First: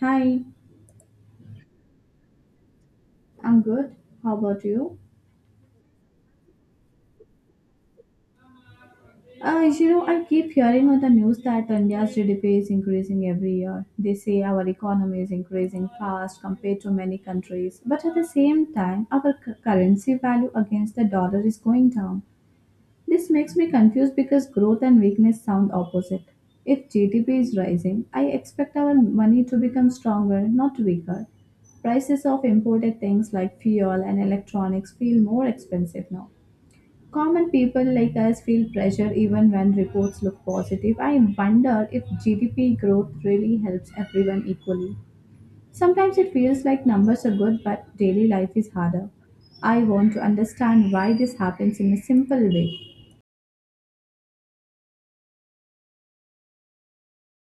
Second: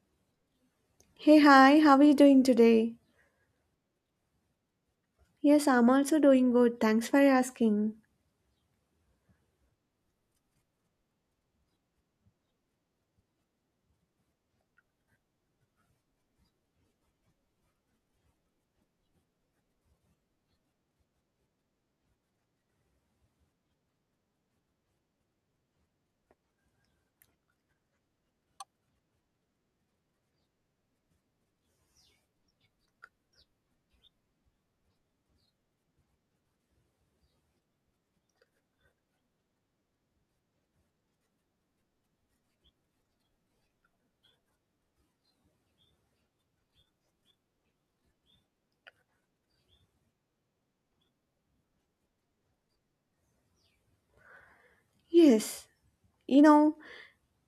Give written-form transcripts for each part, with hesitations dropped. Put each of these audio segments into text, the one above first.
Hi, Hey, hi, how are you doing today? I'm good. How about you? Yes, I'm also doing good. Thanks for asking. I keep hearing on the news that India's GDP is increasing every year. They say our economy is increasing fast compared to many countries, but at the same time, our currency value against the dollar is going down. This makes me confused because growth and weakness sound opposite. If GDP is rising, I expect our money to become stronger, not weaker. Prices of imported things like fuel and electronics feel more expensive now. Common people like us feel pressure even when reports look positive. I wonder if GDP growth really helps everyone equally. Sometimes it feels like numbers are good, but daily life is harder. I want to understand why this happens in a simple way. Yes, you know,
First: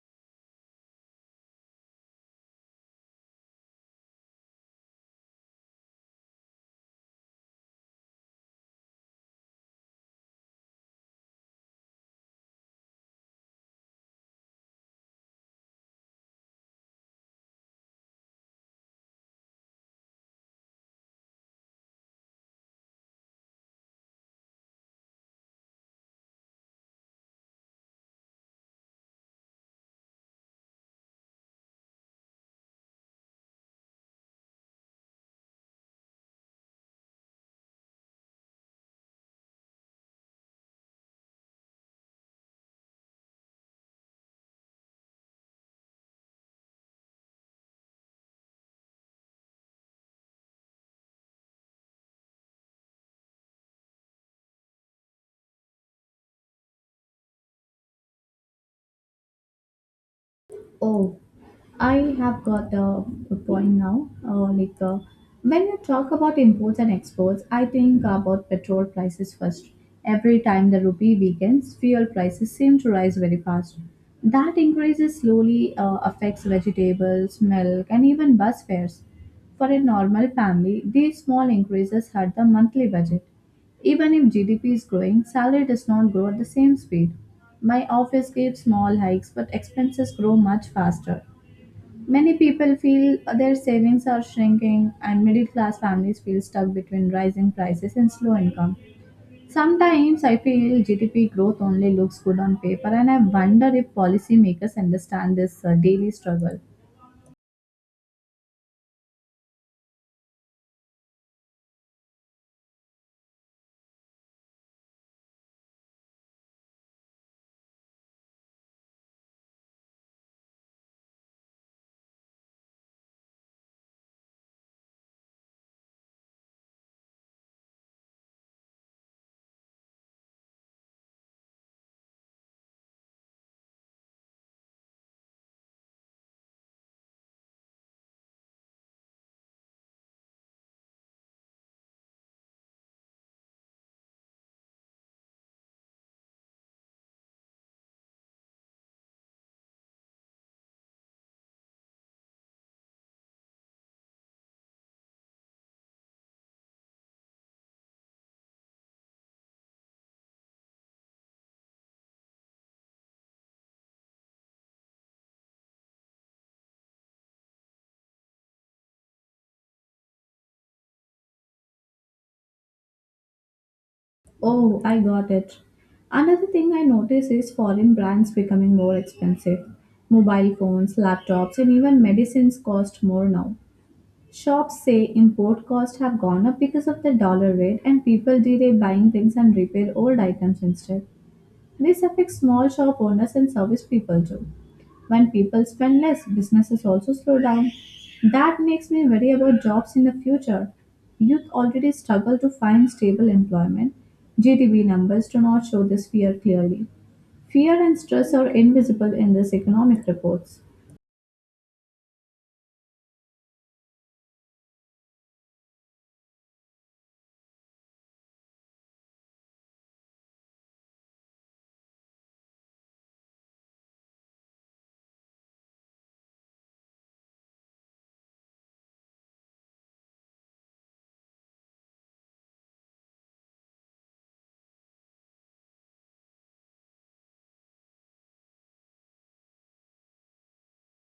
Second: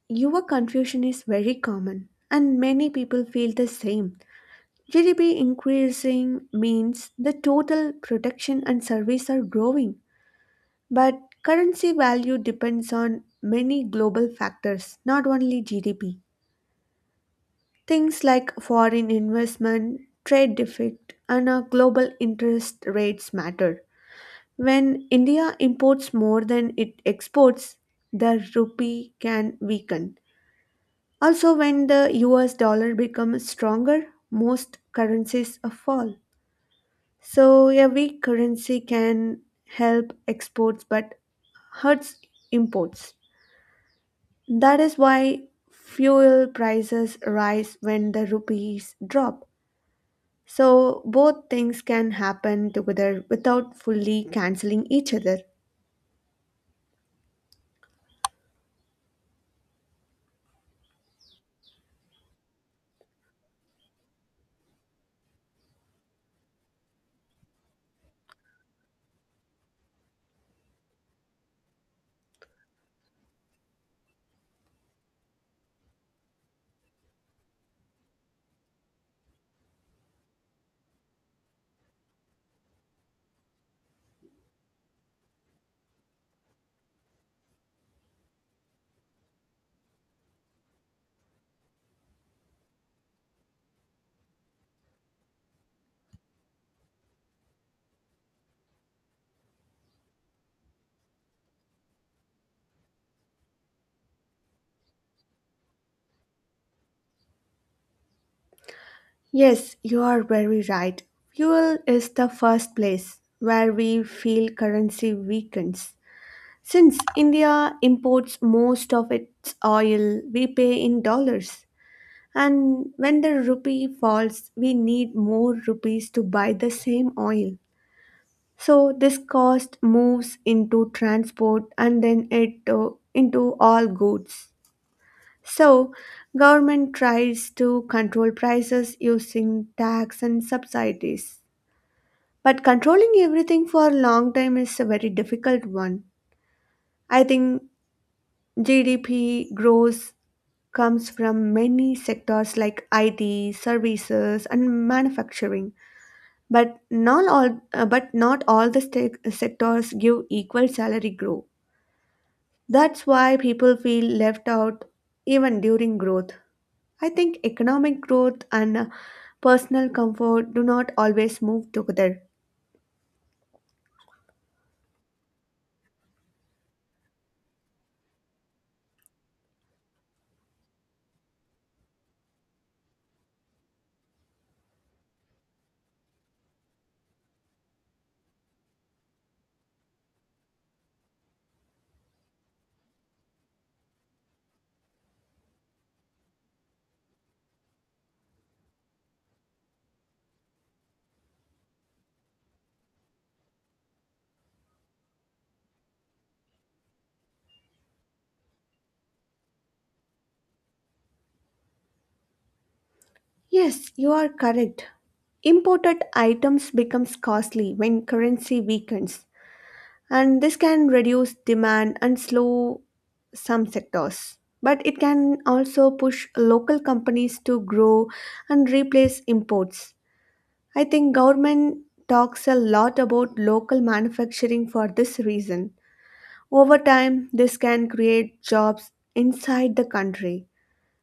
your confusion is very common, and many people feel the same. GDP increasing means the total production and service are growing, but currency value depends on many global factors, not only GDP. Things like foreign investment, trade deficit, and global interest rates matter. When India imports more than it exports, the rupee can weaken. Also, when the US dollar becomes stronger, most currencies fall. So, a weak currency can help exports but hurts imports. That is why fuel prices rise when the rupees drop. So, both things can happen together without fully canceling each other. Oh, I have got a point now. When you talk about imports and exports, I think about petrol prices first. Every time the rupee weakens, fuel prices seem to rise very fast. That increases slowly affects vegetables, milk, and even bus fares. For a normal family, these small increases hurt the monthly budget. Even if GDP is growing, salary does not grow at the same speed. My office gives small hikes, but expenses grow much faster. Many people feel their savings are shrinking, and middle class families feel stuck between rising prices and slow income. Sometimes I feel GDP growth only looks good on paper, and I wonder if policymakers understand this daily struggle. Yes, you are very right. Fuel is the first place where we feel currency weakens. Since India imports most of its oil, we pay in dollars. And when the rupee falls, we need more rupees to buy the same oil. So this cost moves into transport and then it into all goods. So, government tries to control prices using tax and subsidies. But controlling everything for a long time is a very difficult one. I think GDP growth comes from many sectors like IT, services and manufacturing. But not all the stec- sectors give equal salary growth. That's why people feel left out even during growth. I think economic growth and personal comfort do not always move together. Oh, I got it. Another thing I notice is foreign brands becoming more expensive. Mobile phones, laptops, and even medicines cost more now. Shops say import costs have gone up because of the dollar rate, and people delay buying things and repair old items instead. This affects small shop owners and service people too. When people spend less, businesses also slow down. That makes me worry about jobs in the future. Youth already struggle to find stable employment. GDP numbers do not show this fear clearly. Fear and stress are invisible in these economic reports. Yes, you are correct. Imported items becomes costly when currency weakens, and this can reduce demand and slow some sectors. But it can also push local companies to grow and replace imports. I think government talks a lot about local manufacturing for this reason. Over time, this can create jobs inside the country,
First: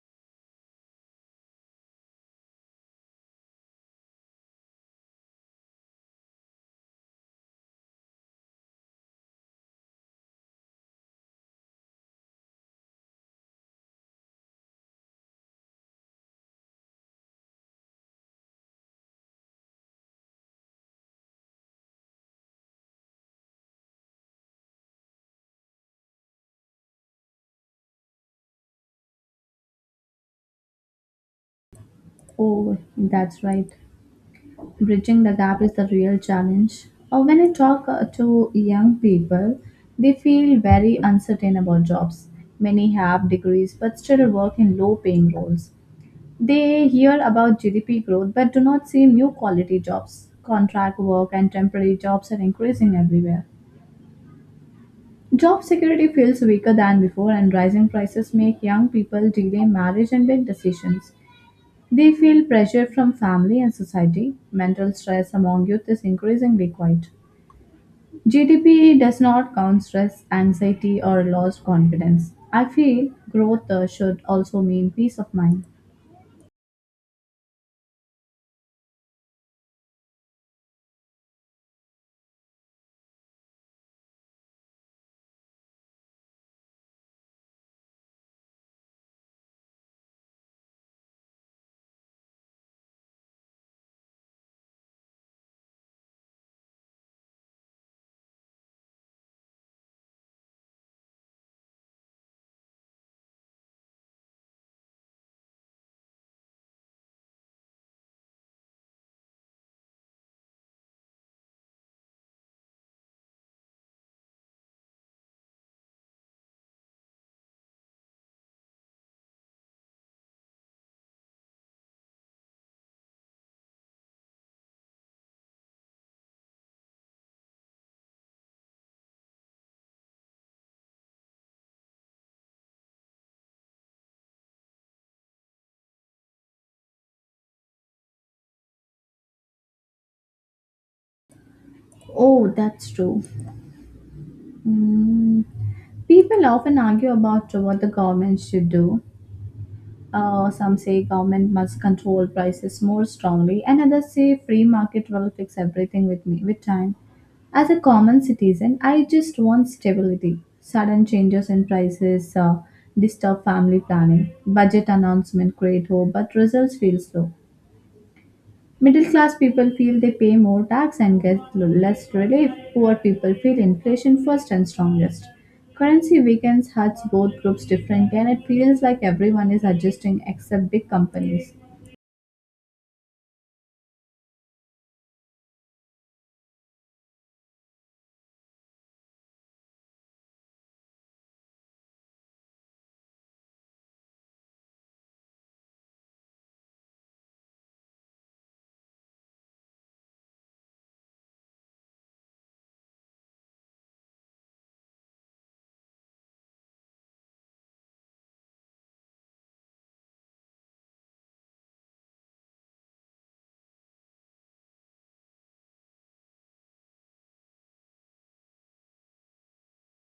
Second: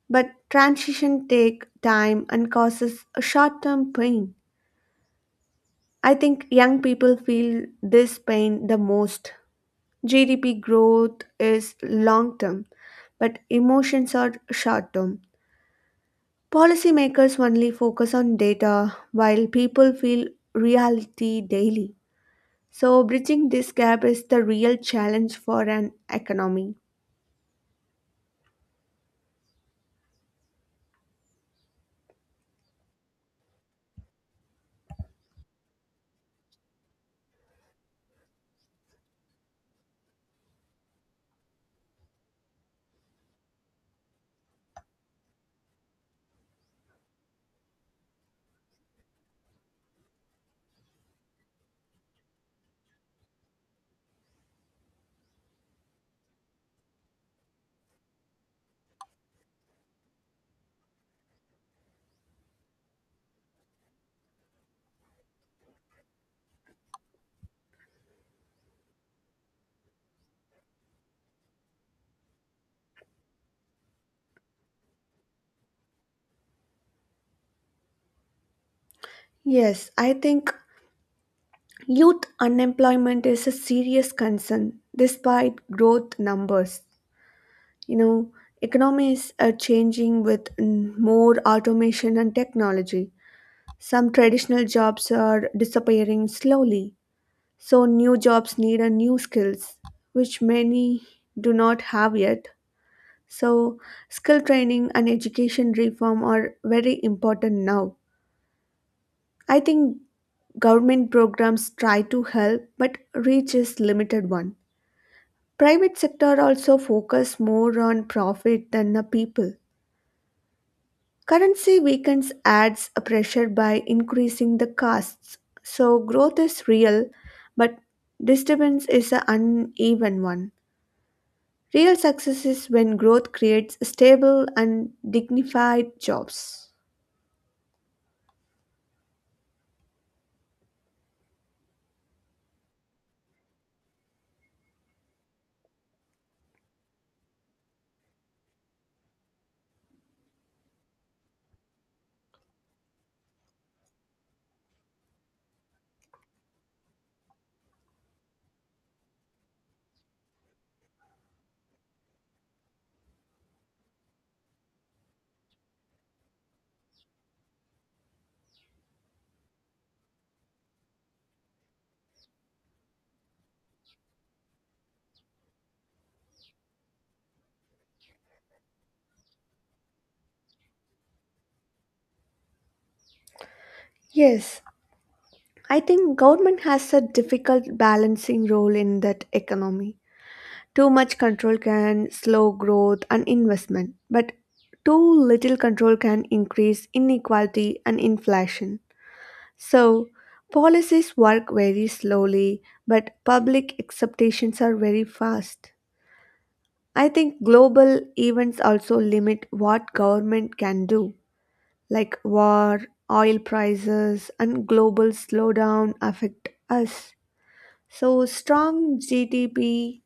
but transition take time and causes a short-term pain. I think young people feel this pain the most. GDP growth is long-term, but emotions are short-term. Policymakers only focus on data while people feel reality daily. So bridging this gap is the real challenge for an economy. Oh, that's right. Bridging the gap is the real challenge. Or when I talk to young people, they feel very uncertain about jobs. Many have degrees but still work in low paying roles. They hear about GDP growth but do not see new quality jobs. Contract work and temporary jobs are increasing everywhere. Job security feels weaker than before, and rising prices make young people delay marriage and big decisions. They feel pressure from family and society. Mental stress among youth is increasingly quite. GDP does not count stress, anxiety, or lost confidence. I feel growth should also mean peace of mind. Yes, I think youth unemployment is a serious concern despite growth numbers. You know, economies are changing with more automation and technology. Some traditional jobs are disappearing slowly, so new jobs need a new skills which many do not have yet. So, skill training and education reform are very important now. I think government programs try to help but reach is limited one. Private sector also focus more on profit than the people. Currency weakens adds a pressure by increasing the costs. So growth is real, but disturbance is an uneven one. Real success is when growth creates stable and dignified jobs. Oh, that's true. Mm, people often argue about what the government should do. Some say government must control prices more strongly, and others say free market will fix everything with time. As a common citizen, I just want stability. Sudden changes in prices disturb family planning. Budget announcement create hope, but results feel slow. Middle class people feel they pay more tax and get less relief. Poor people feel inflation first and strongest. Currency weakens hurts both groups differently, and it feels like everyone is adjusting except big companies. Yes, I think government has a difficult balancing role in that economy. Too much control can slow growth and investment, but too little control can increase inequality and inflation. So, policies work very slowly, but public expectations are very fast. I think global events also limit what government can do, like war, oil prices, and global slowdown affect us. So, strong GDP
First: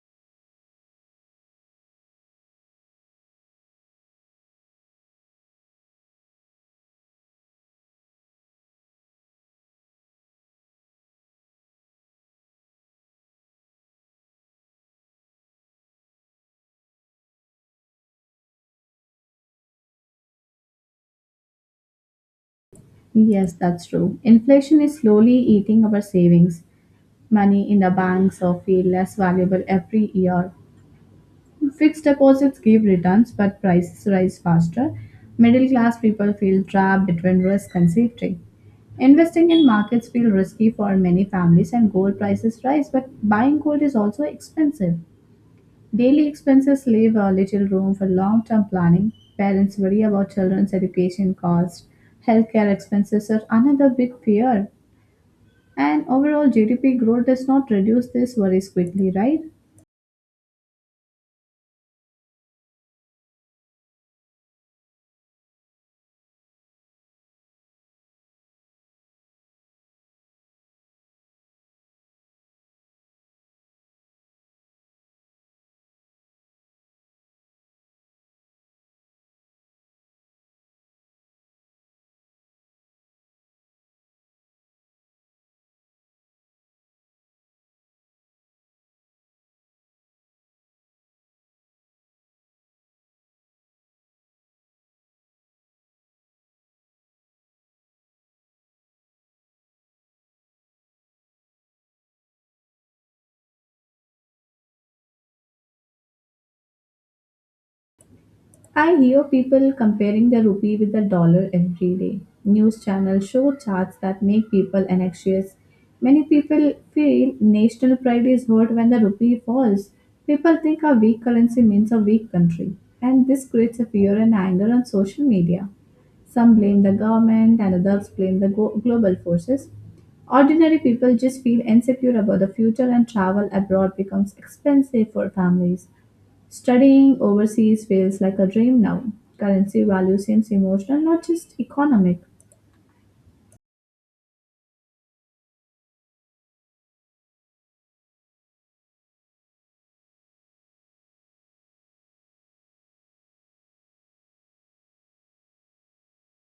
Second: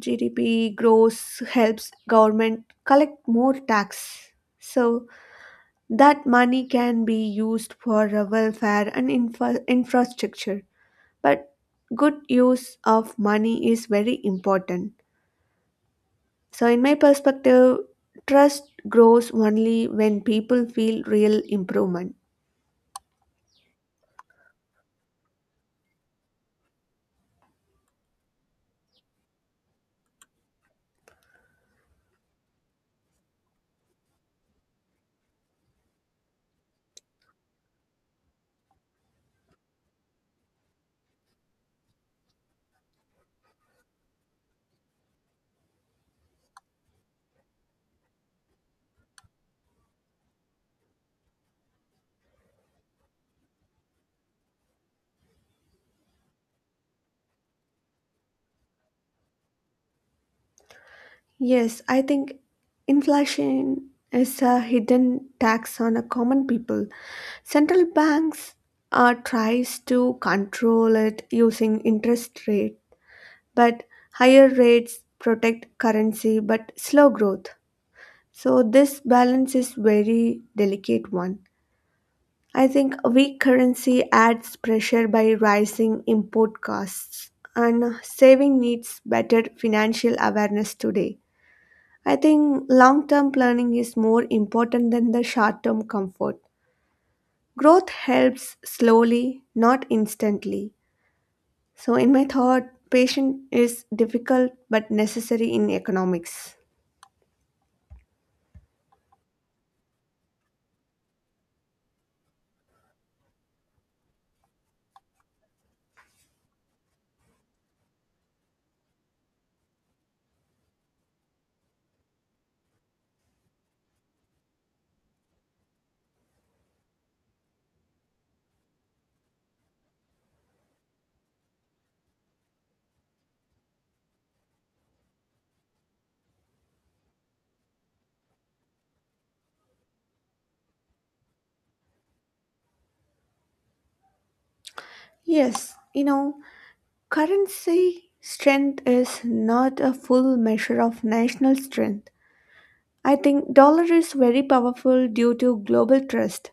GDP grows helps government collect more tax. So that money can be used for welfare and infrastructure. But good use of money is very important. So in my perspective, trust grows only when people feel real improvement. Yes, that's true. Inflation is slowly eating our savings. Money in the banks are feel less valuable every year. Fixed deposits give returns, but prices rise faster. Middle class people feel trapped between risk and safety. Investing in markets feel risky for many families and gold prices rise, but buying gold is also expensive. Daily expenses leave a little room for long-term planning. Parents worry about children's education costs. Healthcare expenses are another big fear. And overall GDP growth does not reduce these worries quickly, right? Yes, I think inflation is a hidden tax on a common people. Central banks tries to control it using interest rate, but higher rates protect currency but slow growth. So this balance is very delicate one. I think a weak currency adds pressure by rising import costs and saving needs better financial awareness today. I think long term planning is more important than the short term comfort. Growth helps slowly, not instantly. So, in my thought, patience is difficult but necessary in economics. I hear people comparing the rupee with the dollar every day. News channels show charts that make people anxious. Many people feel national pride is hurt when the rupee falls. People think a weak currency means a weak country, and this creates a fear and anger on social media. Some blame the government, and others blame the global forces. Ordinary people just feel insecure about the future, and travel abroad becomes expensive for families. Studying overseas feels like a dream now. Currency value seems emotional, not just economic. Yes, currency strength is not a full measure of national strength. I think dollar is very powerful due to global trust,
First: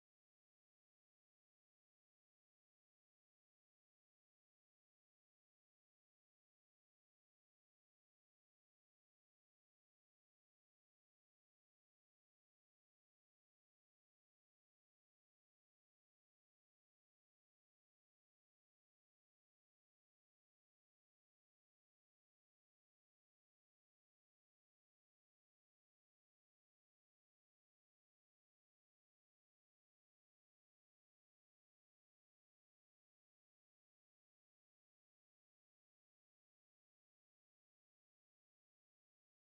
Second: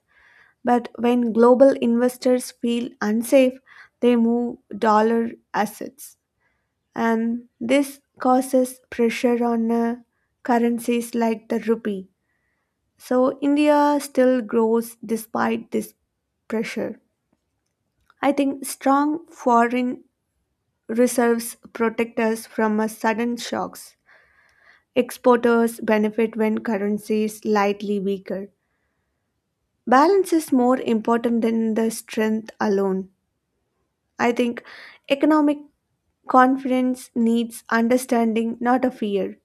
but when global investors feel unsafe, they move dollar assets, and this causes pressure on currencies like the rupee. So India still grows despite this pressure. I think strong foreign reserves protect us from sudden shocks. Exporters benefit when currency is slightly weaker. Balance is more important than the strength alone. I think economic confidence needs understanding, not a fear.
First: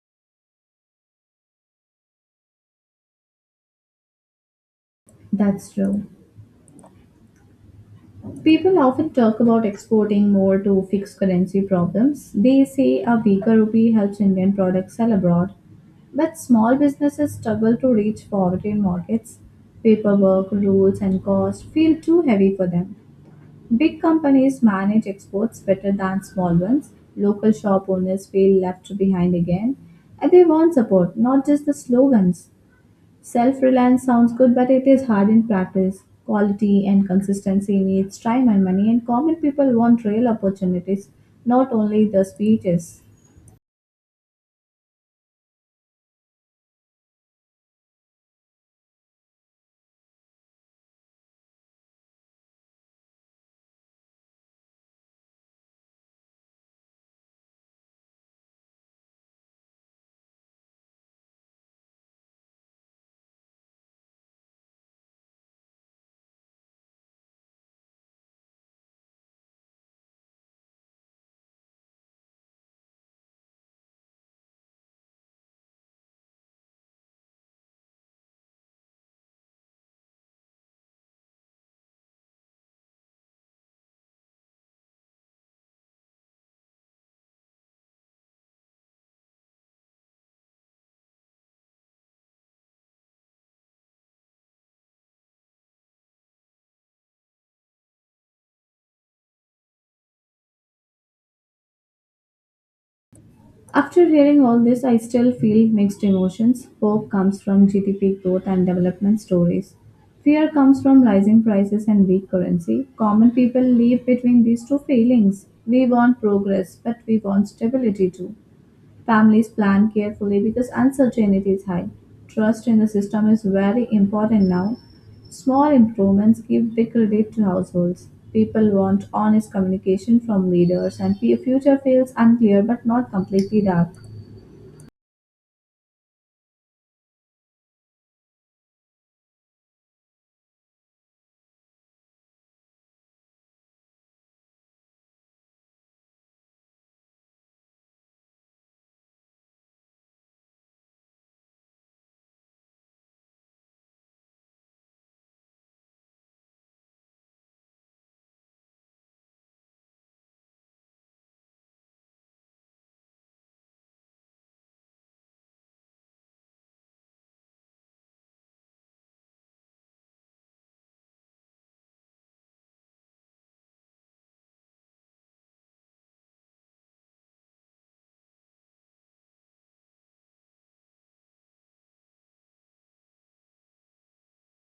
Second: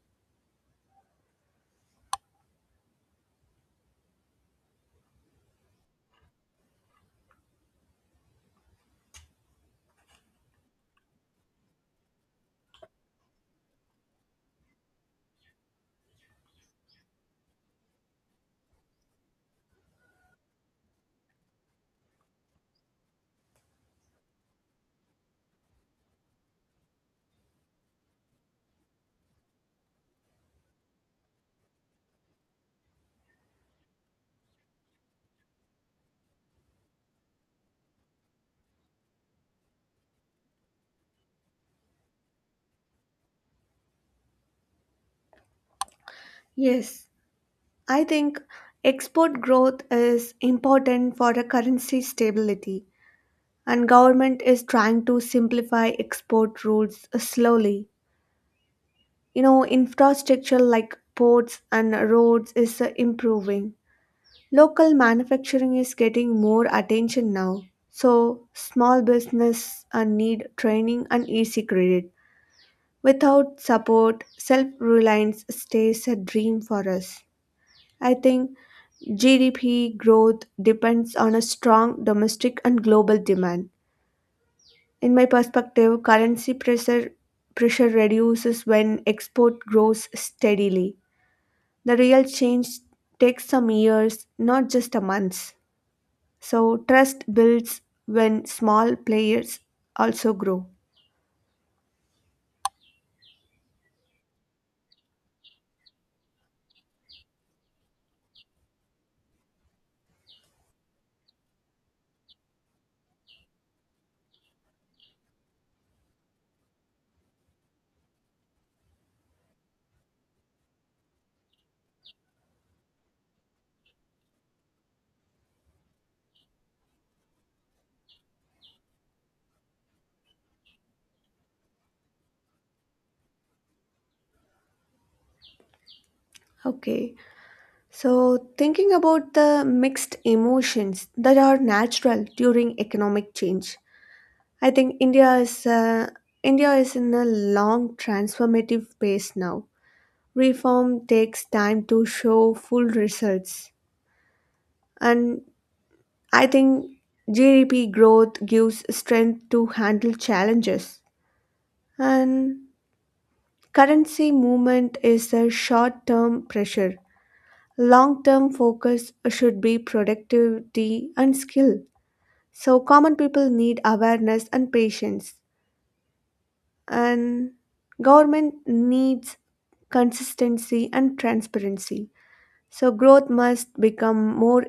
That's true. People often talk about exporting more to fix currency problems. They say a weaker rupee helps Indian products sell abroad. But small businesses struggle to reach foreign markets. Paperwork, rules, and cost feel too heavy for them. Big companies manage exports better than small ones. Local shop owners feel left behind again. And they want support, not just the slogans. Self reliance sounds good, but it is hard in practice. Quality and consistency needs time and money, and common people want real opportunities, not only the speeches. Yes, I think export growth is important for the currency stability and government is trying to simplify export rules slowly. Infrastructure like ports and roads is improving. Local manufacturing is getting more attention now. So, small business need training and easy credit. Without support, self-reliance stays a dream for us. I think GDP growth depends on a strong domestic and global demand. In my perspective, currency pressure reduces when export grows steadily. The real change takes some years, not just a month. So trust builds when small players also grow. After hearing all this, I still feel mixed emotions. Hope comes from GDP growth and development stories. Fear comes from rising prices and weak currency. Common people live between these two feelings. We want progress, but we want stability too. Families plan carefully because uncertainty is high. Trust in the system is very important now. Small improvements give big relief to households. People want honest communication from leaders, and the future feels unclear but not completely dark. Okay. So thinking about the mixed emotions that are natural during economic change. I think India is in a long transformative phase now. Reform takes time to show full results, and I think GDP growth gives strength to handle challenges. And currency movement is a short-term pressure. Long-term focus should be productivity and skill. So common people need awareness and patience. And government needs consistency and transparency, so growth must become more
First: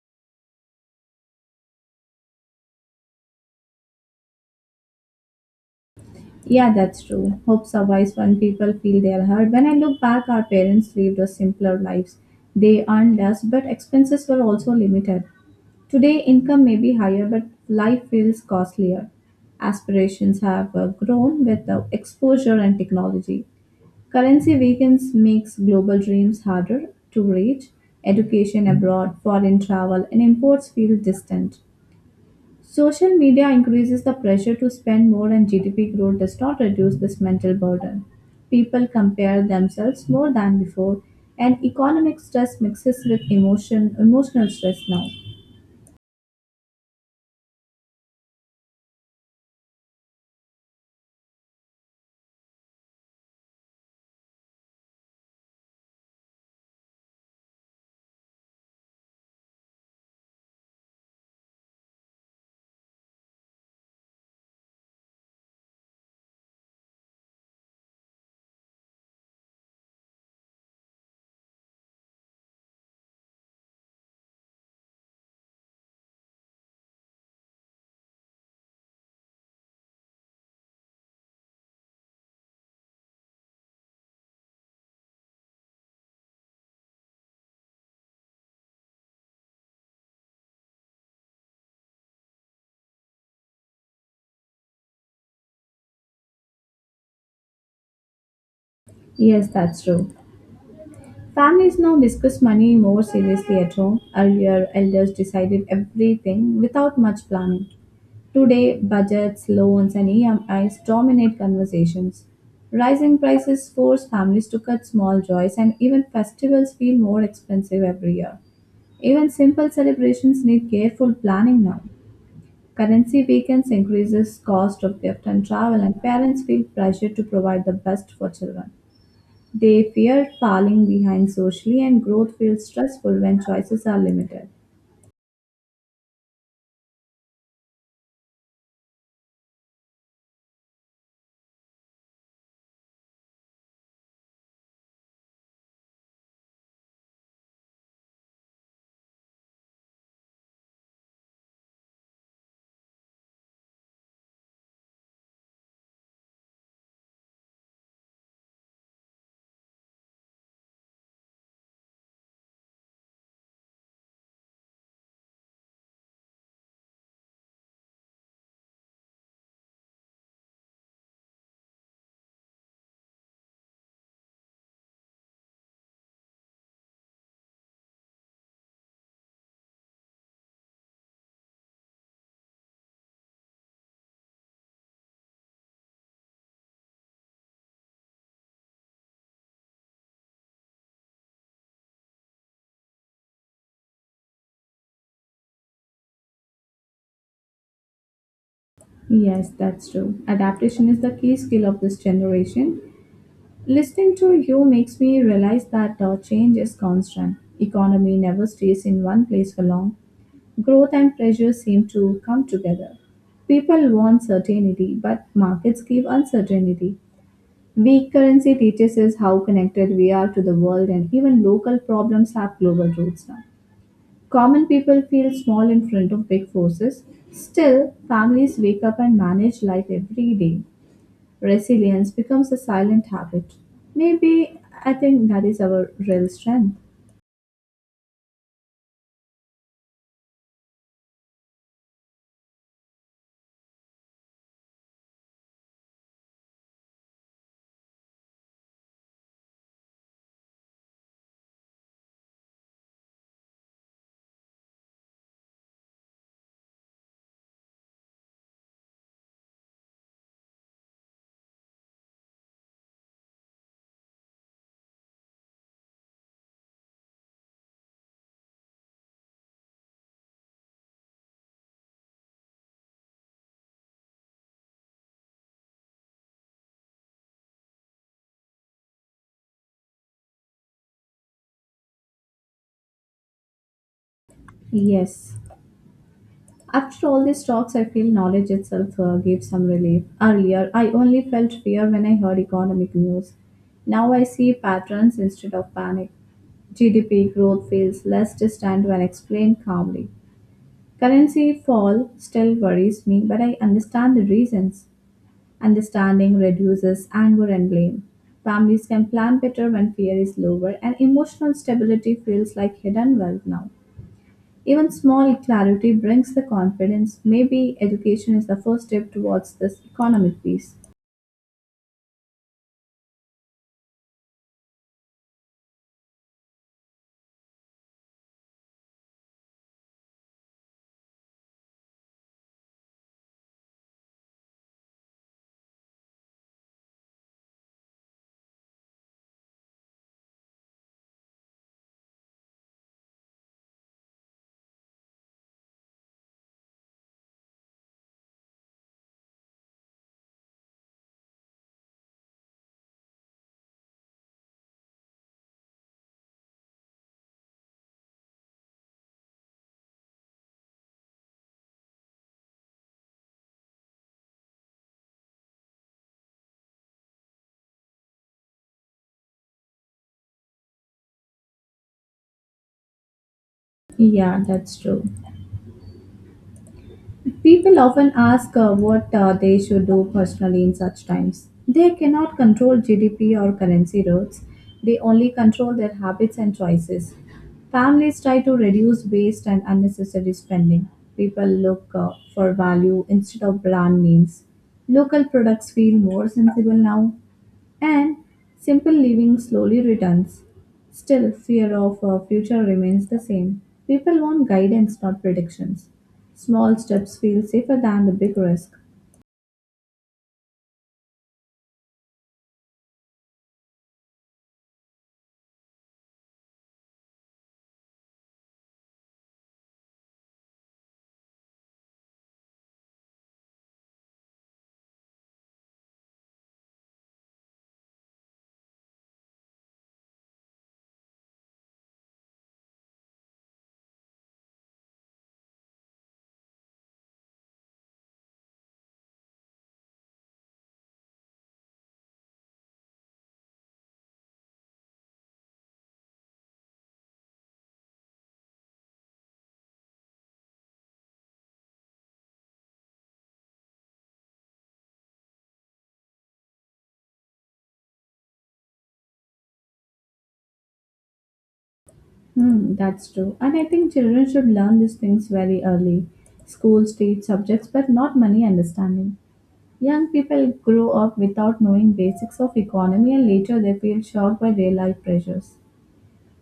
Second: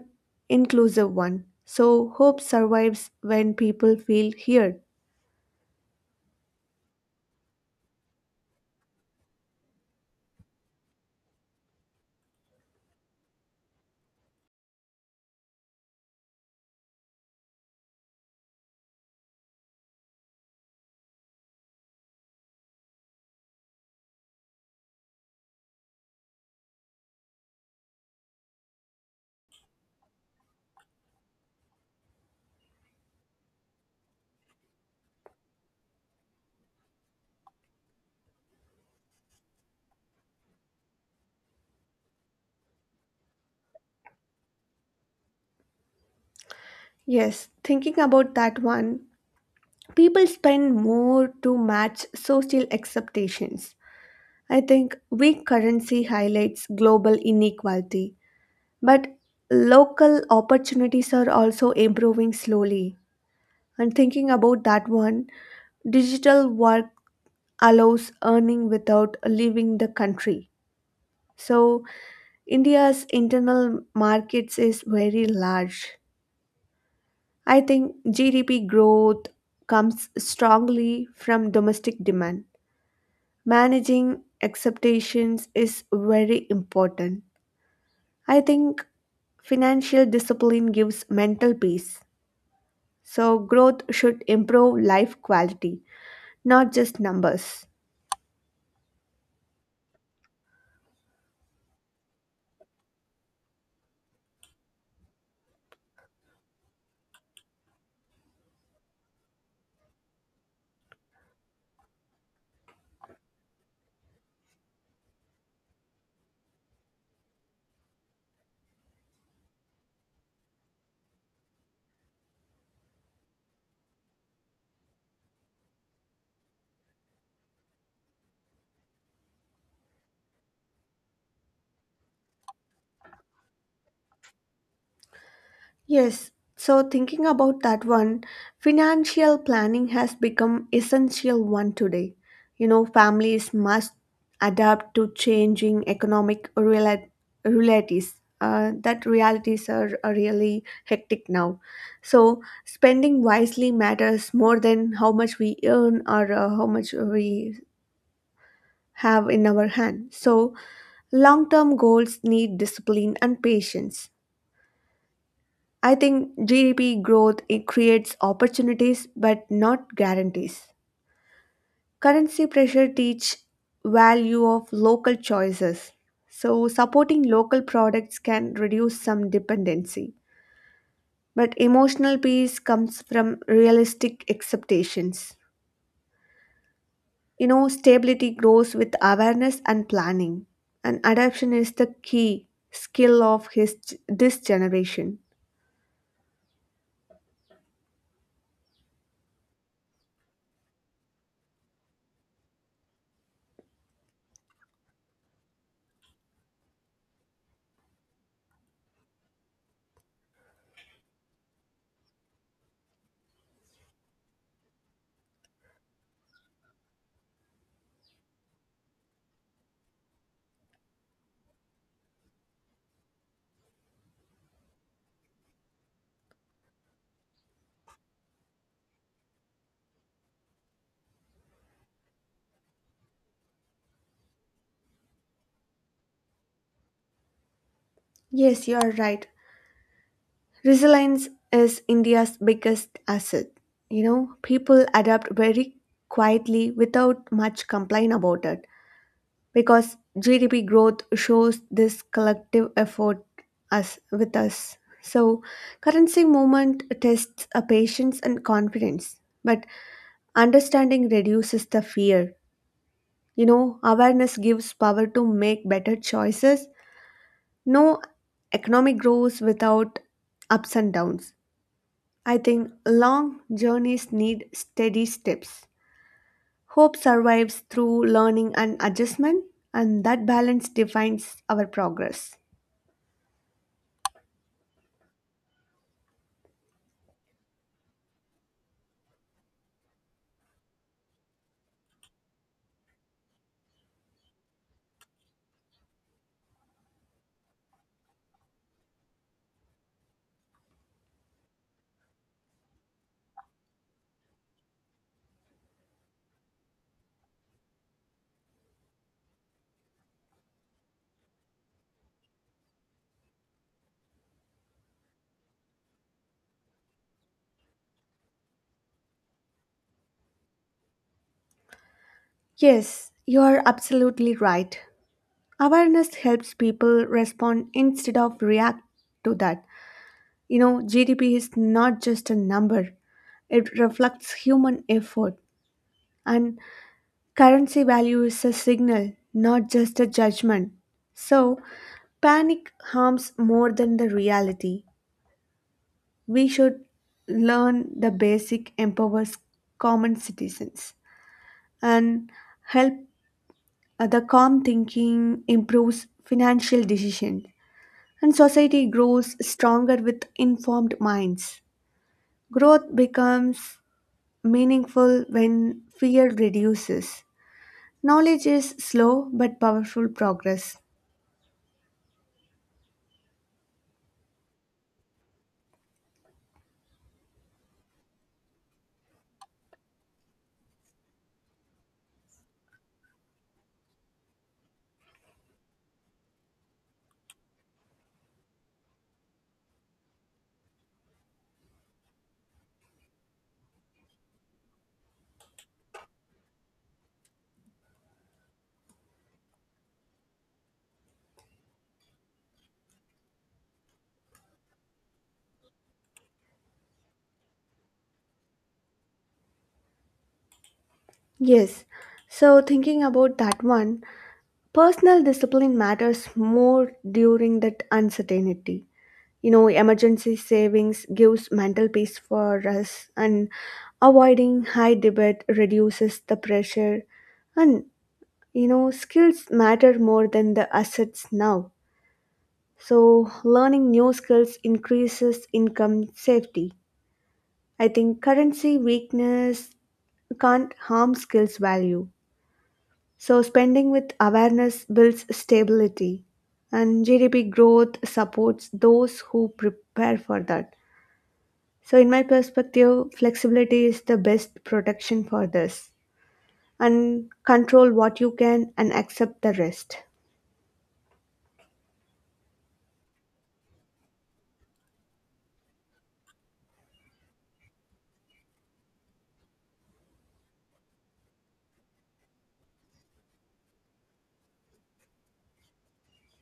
inclusive one, so hope survives when people feel heard. Yeah, that's true. Hope survives when people feel they are heard. When I look back, our parents lived a simpler lives. They earned less, but expenses were also limited. Today, income may be higher, but life feels costlier. Aspirations have grown with the exposure and technology. Currency weakens makes global dreams harder to reach. Education abroad, foreign travel, and imports feel distant. Social media increases the pressure to spend more, and GDP growth does not reduce this mental burden. People compare themselves more than before, and economic stress mixes with emotional stress now. Yes, thinking about that one, people spend more to match social expectations. I think weak currency highlights global inequality, but local opportunities are also improving slowly. And thinking about that one, digital work allows earning without leaving the country. So, India's internal markets is very large. I think GDP growth comes strongly from domestic demand. Managing expectations is very important. I think financial discipline gives mental peace. So, growth should improve life quality, not just numbers. Yes, that's true. Families now discuss money more seriously at home. Earlier, elders decided everything without much planning. Today, budgets, loans, and EMIs dominate conversations. Rising prices force families to cut small joys, and even festivals feel more expensive every year. Even simple celebrations need careful planning now. Currency weakens increases cost of gift and travel, and parents feel pressure to provide the best for children. They fear falling behind socially, and growth feels stressful when choices are limited. Yes, so thinking about that one, financial planning has become essential one today. Families must adapt to changing economic realities. That realities are really hectic now. So spending wisely matters more than how much we earn or how much we have in our hand. So long-term goals need discipline and patience. I think GDP growth it creates opportunities but not guarantees. Currency pressure teach value of local choices. So supporting local products can reduce some dependency. But emotional peace comes from realistic expectations. Stability grows with awareness and planning. And adaptation is the key skill of his this generation. Yes, that's true. Adaptation is the key skill of this generation. Listening to you makes me realize that change is constant. Economy never stays in one place for long. Growth and pressure seem to come together. People want certainty, but markets give uncertainty. Weak currency teaches us how connected we are to the world, and even local problems have global roots now. Common people feel small in front of big forces. Still, families wake up and manage life every day resilience becomes a silent habit. Maybe I think that is our real strength. Yes, you are right. Resilience is India's biggest asset. People adapt very quietly without much complaint about it because GDP growth shows this collective effort us with us. So, currency movement tests a patience and confidence, but understanding reduces the fear. Awareness gives power to make better choices. No economic growth without ups and downs. I think long journeys need steady steps. Hope survives through learning and adjustment, and that balance defines our progress. Yes. After all these talks, I feel knowledge itself gives some relief. Earlier, I only felt fear when I heard economic news. Now I see patterns instead of panic. GDP growth feels less distant when explained calmly. Currency fall still worries me, but I understand the reasons. Understanding reduces anger and blame. Families can plan better when fear is lower, and emotional stability feels like hidden wealth now. Even small clarity brings the confidence. Maybe education is the first step towards this economic peace. Yes, you are absolutely right. Awareness helps people respond instead of react to that. GDP is not just a number, it reflects human effort, and currency value is a signal, not just a judgment. So, panic harms more than the reality. We should learn the basic empowers common citizens and help the calm thinking improves financial decision, and society grows stronger with informed minds. Growth becomes meaningful when fear reduces. Knowledge is slow but powerful progress. Yeah, that's true. People often ask what they should do personally in such times. They cannot control GDP or currency rates, they only control their habits and choices. Families try to reduce waste and unnecessary spending. People look for value instead of brand names. Local products feel more sensible now and simple living slowly returns. Still, fear of a future remains the same. People want guidance, not predictions. Small steps feel safer than the big risk. Yes, so thinking about that one, personal discipline matters more during that uncertainty. Emergency savings gives mental peace for us, and avoiding high debt reduces the pressure. And skills matter more than the assets now. So learning new skills increases income safety. I think currency weakness can't harm skills value. So spending with awareness builds stability, and GDP growth supports those who prepare for that. So, in my perspective, flexibility is the best protection for this, and control what you can and accept the rest. Hmm, that's true. And I think children should learn these things very early. Schools teach subjects, but not money understanding. Young people grow up without knowing basics of economy and later they feel shocked by real life pressures.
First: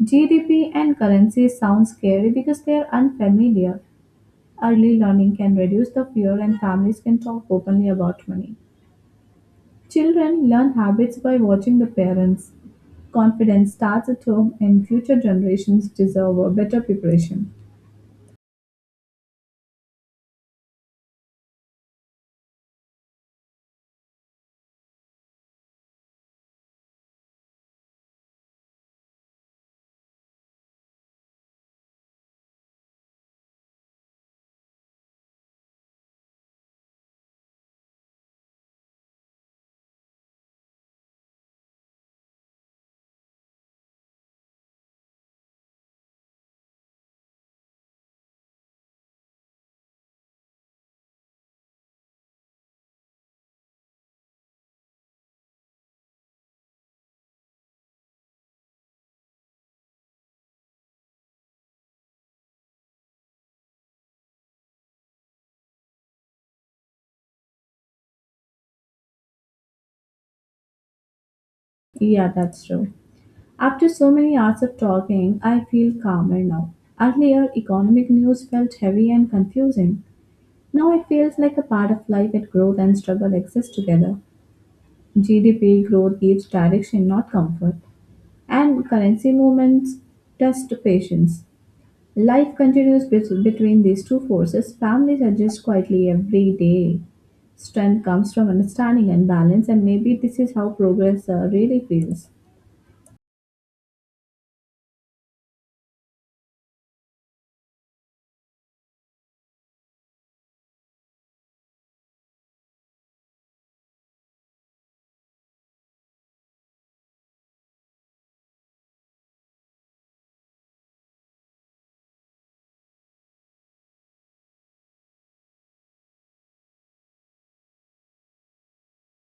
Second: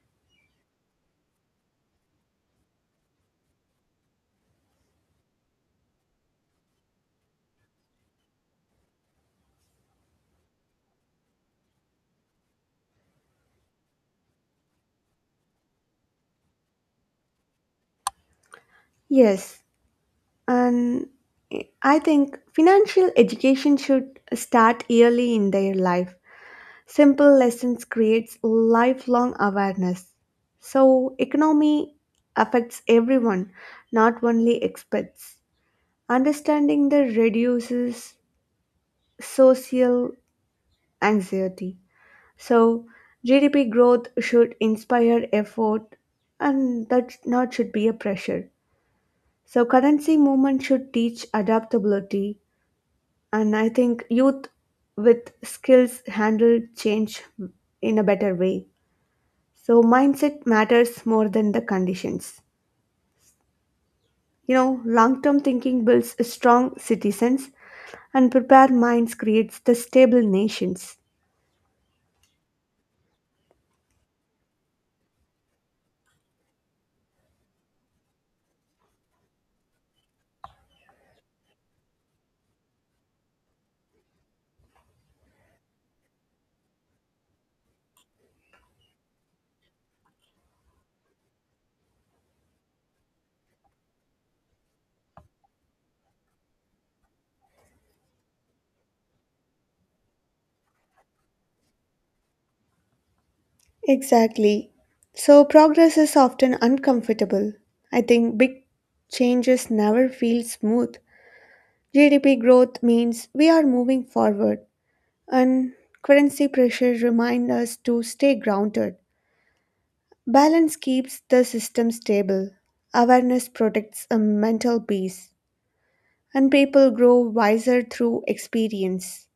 GDP and currency sound scary because they are unfamiliar. Early learning can reduce the fear, and families can talk openly about money. Children learn habits by watching the parents. Confidence starts at home, and future generations deserve a better preparation. Yes, and I think financial education should start early in their life. Simple lessons creates lifelong awareness. So, economy affects everyone, not only experts. Understanding the reduces social anxiety. So GDP growth should inspire effort, and that not should be a pressure. So currency movement should teach adaptability, and I think youth with skills handle change in a better way. So mindset matters more than the conditions. Long-term thinking builds strong citizens, and prepared minds creates the stable nations. Yeah, that's true. After so many hours of talking, I feel calmer now. Earlier, economic news felt heavy and confusing. Now it feels like a part of life that growth and struggle exist together. GDP growth gives direction, not comfort. And currency movements test patience. Life continues between these two forces. Families adjust quietly every day. Strength comes from understanding and balance, and maybe this is how progress really feels. Exactly. So progress is often uncomfortable. I think big changes never feel smooth. GDP growth means we are moving forward, and currency pressure remind us to stay grounded. Balance keeps the system stable. Awareness protects a mental peace, and people grow wiser through experience.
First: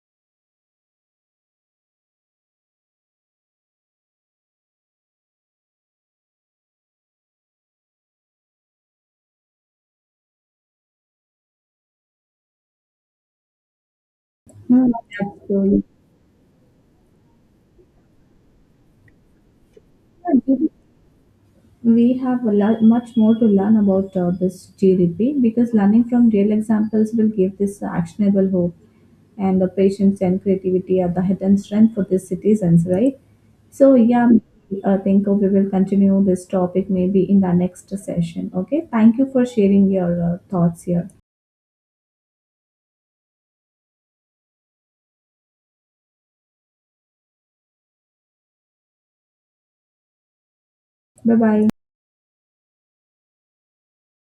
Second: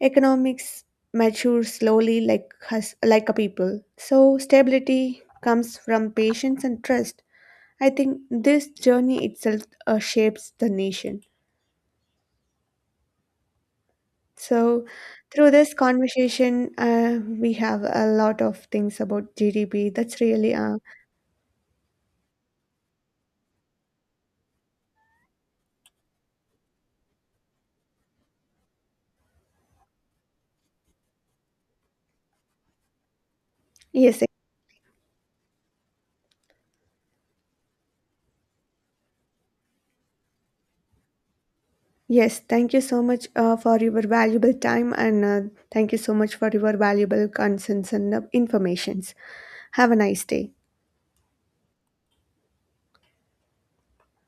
Economics matures slowly like us, like a people. So stability comes from patience and trust. I think this journey itself shapes the nation. So Hmm, that's through this true. conversation, we have a lot of things about GDP. That's really. uh, We have a lot, much more to learn about this GDP because learning from real examples will give this actionable hope and the patience and creativity are the hidden strength for these citizens, right? So, yes, yeah, I think we will continue this topic maybe in the next session. Okay, thank you for sharing your thoughts here. yes. Thank you so much for your valuable time and thank you so much for your valuable concerns and informations. Have a nice day. Bye bye.